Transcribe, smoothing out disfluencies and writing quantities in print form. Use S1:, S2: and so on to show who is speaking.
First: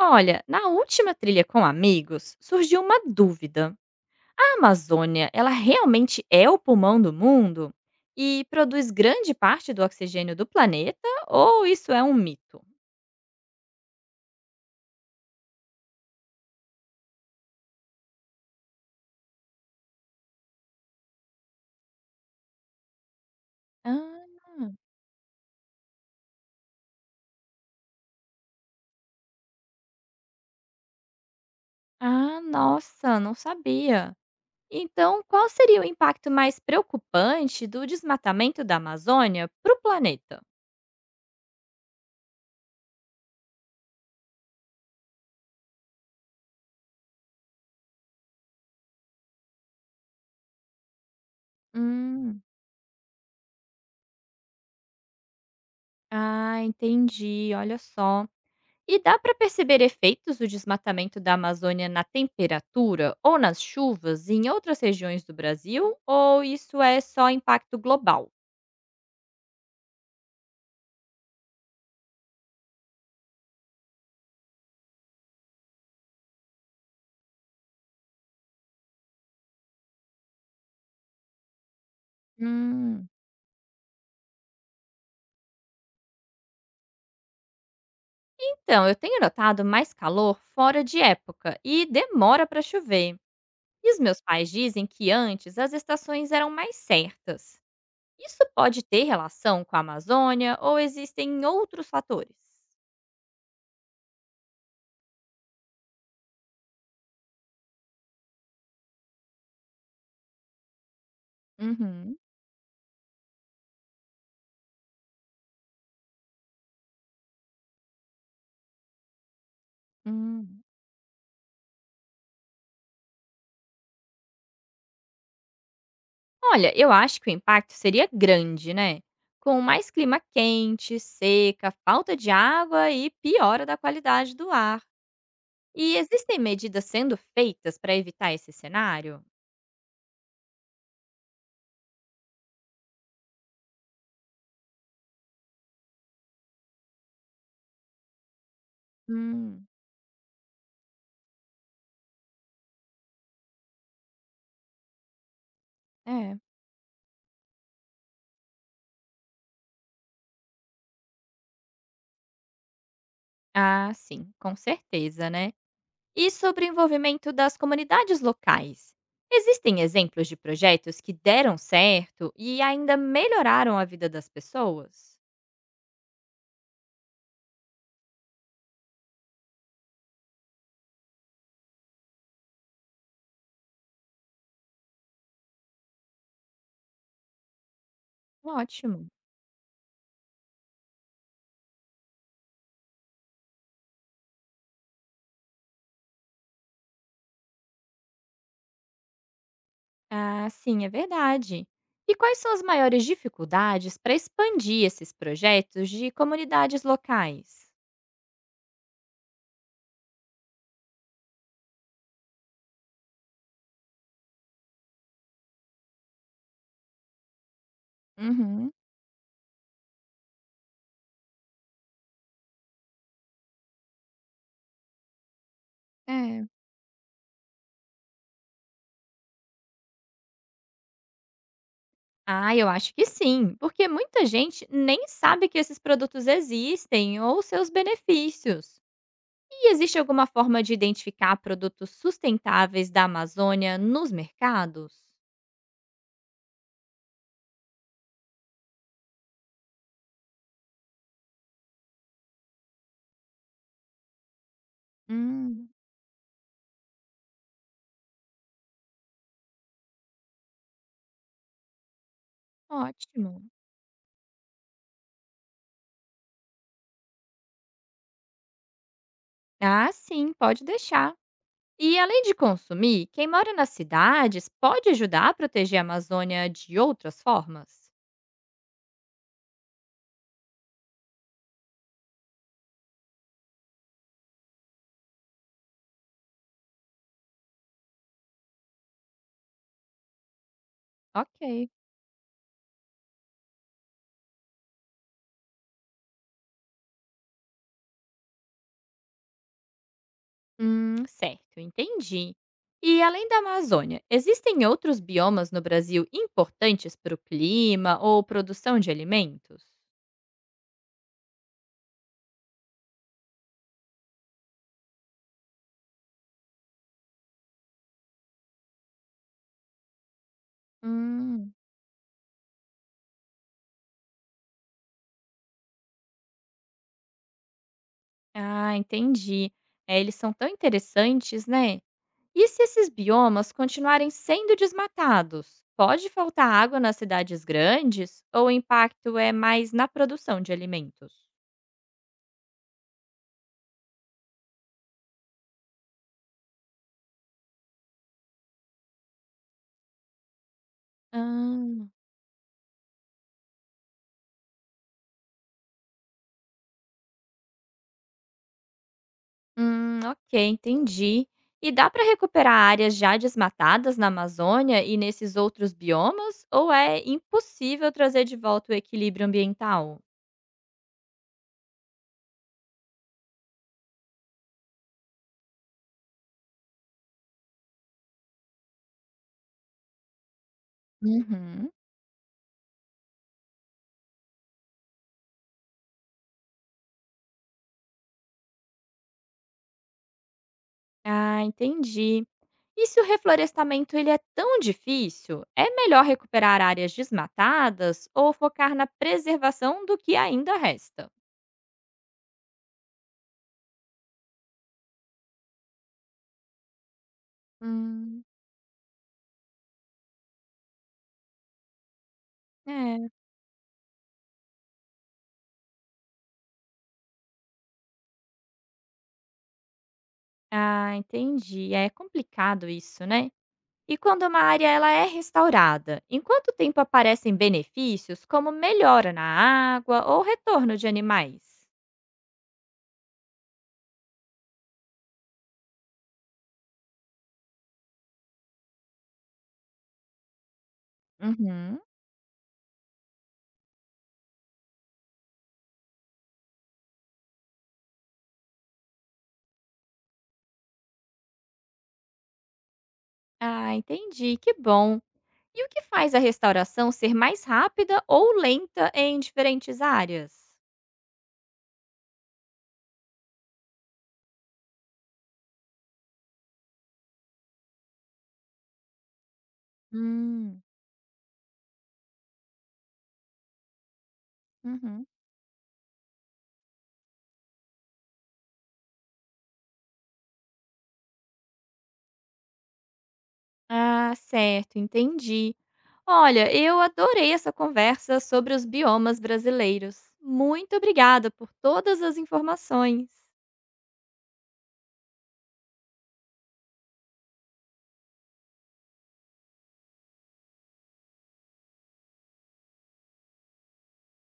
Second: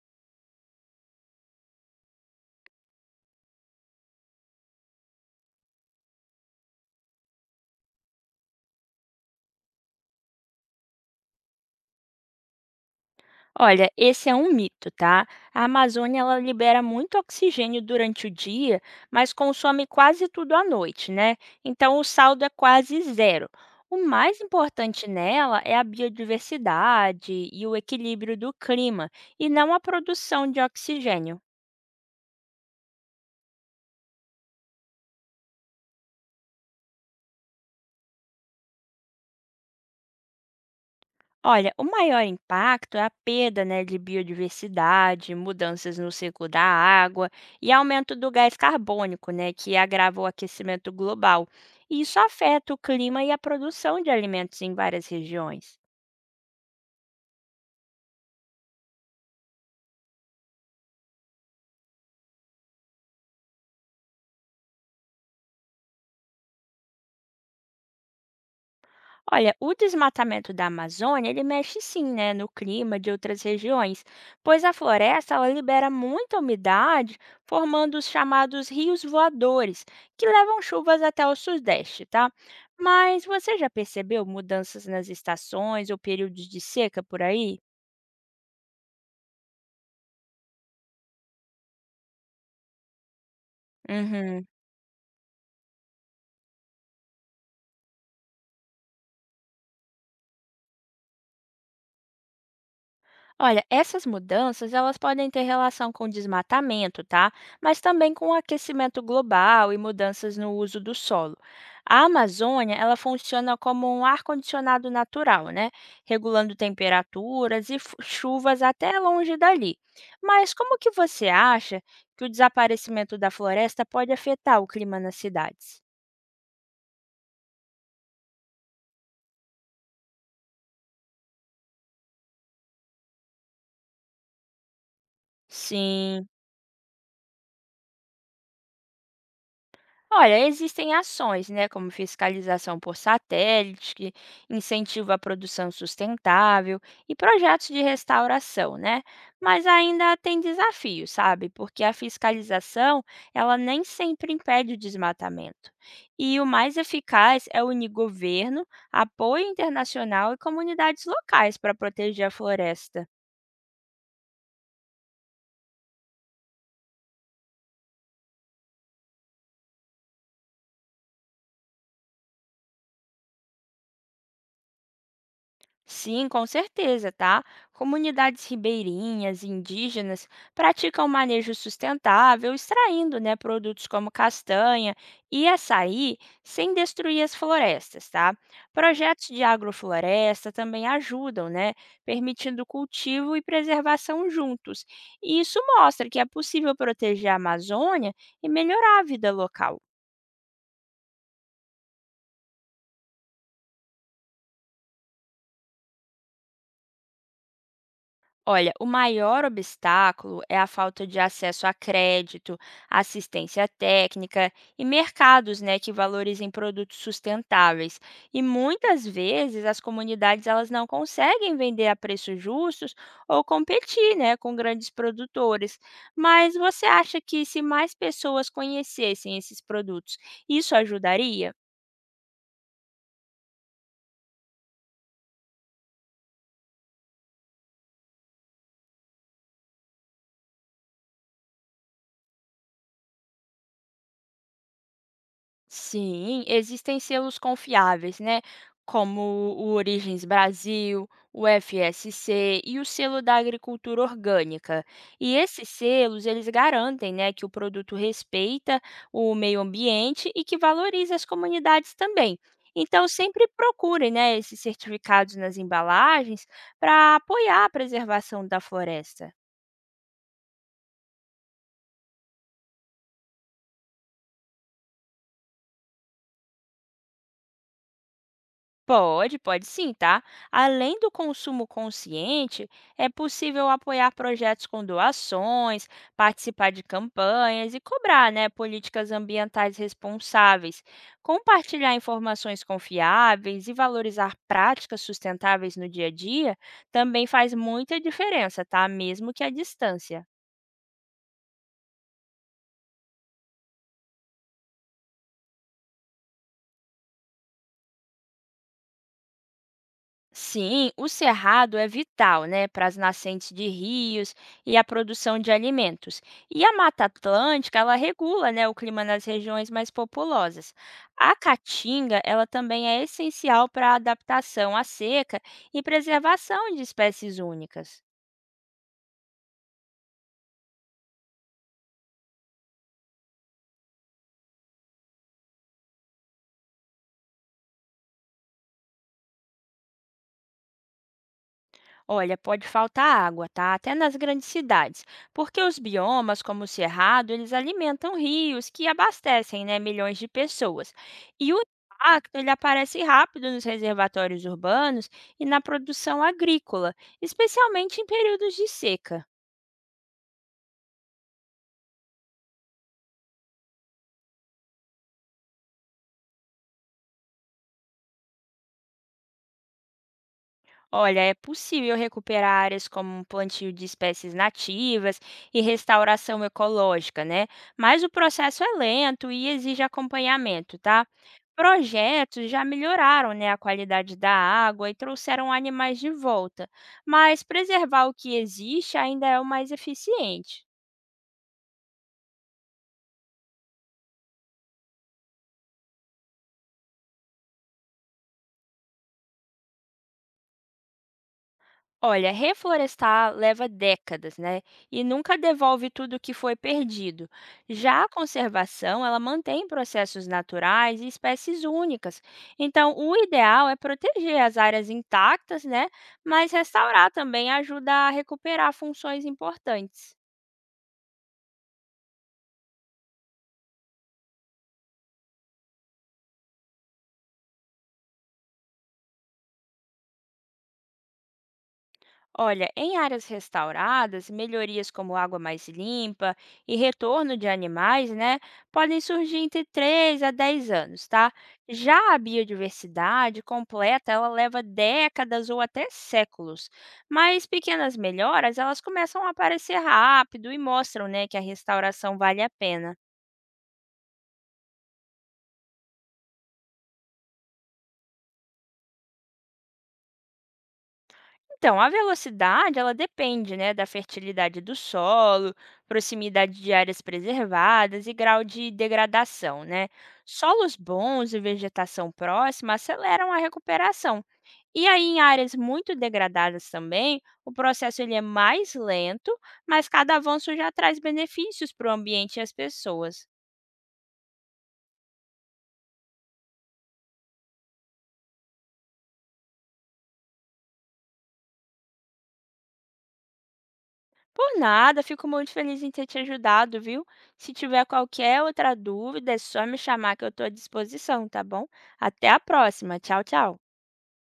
S1: Olha, na última trilha com amigos, surgiu uma dúvida. A Amazônia, ela realmente é o pulmão do mundo e produz grande parte do oxigênio do planeta ou isso é um mito?
S2: Olha, esse é um mito, tá? A Amazônia ela libera muito oxigênio durante o dia, mas consome quase tudo à noite, né? Então o saldo é quase zero. O
S1: Ah,
S2: mais importante nela é a biodiversidade e o equilíbrio do clima, e não a produção de oxigênio.
S1: ah, nossa, não sabia. Então, qual seria o impacto mais preocupante do desmatamento da Amazônia para o planeta?
S2: Olha, o maior impacto é a perda, né, de biodiversidade, mudanças no ciclo da água e aumento do gás carbônico, né, que agrava o aquecimento global. E isso
S1: Hum,
S2: afeta o clima e a produção de alimentos em várias regiões.
S1: ah, entendi. Olha só. E dá para perceber efeitos do desmatamento da Amazônia na temperatura ou nas chuvas em outras regiões do Brasil? Ou isso é só impacto global?
S2: Olha, o desmatamento da Amazônia, ele mexe sim, né, no clima de outras regiões, pois a floresta ela libera muita umidade, formando os chamados rios voadores, que levam chuvas até o sudeste, tá?
S1: Hum,
S2: Mas você já percebeu mudanças nas estações ou períodos de seca por aí?
S1: Então, eu tenho notado mais calor fora de época e demora para chover. E os meus
S2: Uhum.
S1: pais dizem que antes as estações eram mais certas. Isso pode ter relação com a Amazônia ou existem outros fatores?
S2: Olha, essas mudanças elas podem ter relação com desmatamento, tá? Mas também com o aquecimento global e mudanças no uso do solo. A
S1: Uhum,
S2: Amazônia, ela funciona como um ar-condicionado natural, né? Regulando temperaturas e chuvas até longe dali. Mas
S1: hum.
S2: como que você acha que o desaparecimento da floresta pode afetar o clima nas cidades?
S1: Olha, eu acho que o impacto seria grande, né? Com mais clima quente, seca, falta de água e piora da qualidade do ar. E
S2: Sim.
S1: existem medidas sendo feitas para evitar esse cenário?
S2: Olha, existem ações, né, como fiscalização por satélite, que incentivo à produção sustentável e projetos de restauração, né? Mas
S1: Hum,
S2: ainda tem desafios, sabe? Porque a fiscalização, ela nem sempre impede o desmatamento.
S1: é.
S2: E o mais eficaz é unir governo, apoio internacional e comunidades locais para proteger a floresta.
S1: Ah, sim, com certeza, né? E sobre o envolvimento das comunidades locais? Existem exemplos de projetos que deram certo e ainda melhoraram a vida das pessoas?
S2: Sim, com certeza, tá? Comunidades ribeirinhas, indígenas, praticam manejo sustentável, extraindo, né, produtos como castanha e açaí sem destruir as florestas, tá?
S1: Ótimo.
S2: Projetos de agrofloresta também ajudam, né, permitindo cultivo e preservação juntos. E isso mostra que é possível proteger a Amazônia e melhorar a vida local.
S1: Ah, sim, é verdade. E quais são as maiores dificuldades para expandir esses projetos de comunidades locais?
S2: Olha, o maior obstáculo é a falta de acesso a crédito, assistência técnica e mercados, né, que valorizem produtos sustentáveis. E
S1: Uhum.
S2: muitas vezes as comunidades elas não conseguem vender a preços justos ou competir, né, com grandes produtores.
S1: É.
S2: Mas você acha que se mais pessoas conhecessem esses produtos, isso ajudaria?
S1: Ah, eu acho que sim, porque muita gente nem sabe que esses produtos existem ou seus benefícios. E existe alguma forma de identificar produtos sustentáveis da Amazônia nos mercados?
S2: Sim, existem selos confiáveis, né? Como o Origens Brasil, o FSC e o selo da agricultura orgânica. E esses
S1: Hum,
S2: selos, eles garantem, né, que o produto respeita o meio ambiente e que valoriza as comunidades também. Então,
S1: ótimo.
S2: sempre procure, né, esses certificados nas embalagens para apoiar a preservação da floresta.
S1: Ah, sim, pode deixar. E além de consumir, quem mora nas cidades pode ajudar a proteger a Amazônia de outras formas?
S2: Pode, pode sim, tá? Além do consumo consciente, é possível apoiar projetos com doações, participar de campanhas e cobrar, né, políticas ambientais responsáveis,
S1: Ok.
S2: compartilhar informações confiáveis e valorizar práticas sustentáveis no dia a dia também faz muita diferença, tá? Mesmo que à distância.
S1: Certo, entendi. E além da Amazônia, existem outros biomas no Brasil importantes para o clima ou produção de alimentos?
S2: Sim, o cerrado é vital, né, para as nascentes de rios e a produção de alimentos. E a Mata Atlântica, ela regula, né, o clima nas regiões mais populosas. A
S1: Hum,
S2: caatinga, ela também é essencial para a adaptação à seca e preservação de espécies únicas.
S1: ah, entendi. É, eles são tão interessantes, né? E se esses biomas continuarem sendo desmatados? Pode faltar água nas cidades grandes ou o impacto é mais na produção de alimentos?
S2: Olha, pode faltar água, tá? Até nas grandes cidades, porque os biomas, como o cerrado, eles alimentam rios que abastecem, né, milhões de pessoas. E o
S1: Ah,
S2: impacto ele aparece rápido nos reservatórios urbanos e na produção agrícola, especialmente em períodos de seca.
S1: ok, entendi. E dá para recuperar áreas já desmatadas na Amazônia e nesses outros biomas? Ou é impossível trazer de volta o equilíbrio ambiental?
S2: Olha, é possível recuperar áreas como um plantio de espécies nativas e restauração ecológica, né? Mas o processo é lento e exige acompanhamento, tá?
S1: Uhum.
S2: Projetos já melhoraram, né, a qualidade da água e trouxeram animais de volta, mas preservar o que existe ainda é o mais eficiente.
S1: Ah, entendi. E se o reflorestamento ele é tão difícil, é melhor recuperar áreas desmatadas ou focar na preservação do que ainda resta?
S2: Olha, reflorestar leva décadas, né? E nunca devolve tudo que foi perdido. Já a
S1: Hum,
S2: conservação, ela mantém processos naturais e espécies únicas. Então,
S1: é.
S2: o ideal é proteger as áreas intactas, né? Mas restaurar também ajuda a recuperar funções importantes.
S1: Ah, entendi. É complicado isso, né? E quando uma área ela é restaurada, em quanto tempo aparecem benefícios como melhora na água ou retorno de animais?
S2: Olha, em áreas restauradas, melhorias como água mais limpa e retorno de animais, né, podem surgir entre 3 a 10 anos, tá?
S1: Uhum.
S2: Já a biodiversidade completa, ela leva décadas ou até séculos. Mas pequenas melhoras, elas começam a aparecer rápido e mostram, né, que a restauração vale a pena.
S1: Ah, entendi. Que bom. E o que faz a restauração ser mais rápida ou lenta em diferentes áreas?
S2: Então, a velocidade, ela depende, né, da fertilidade do solo, proximidade de áreas preservadas e grau de degradação, né?
S1: Hum,
S2: Solos bons e vegetação próxima aceleram a recuperação. E aí,
S1: uhum.
S2: em áreas muito degradadas também, o processo ele é mais lento, mas cada avanço já traz benefícios para o ambiente e as pessoas.
S1: Ah, certo, entendi. Olha, eu adorei essa conversa sobre os biomas brasileiros. Muito obrigada por todas as informações.
S2: Por nada, fico muito feliz em ter te ajudado, viu? Se tiver qualquer outra dúvida, é só me chamar que eu estou à disposição, tá bom? Até a próxima. Tchau, tchau.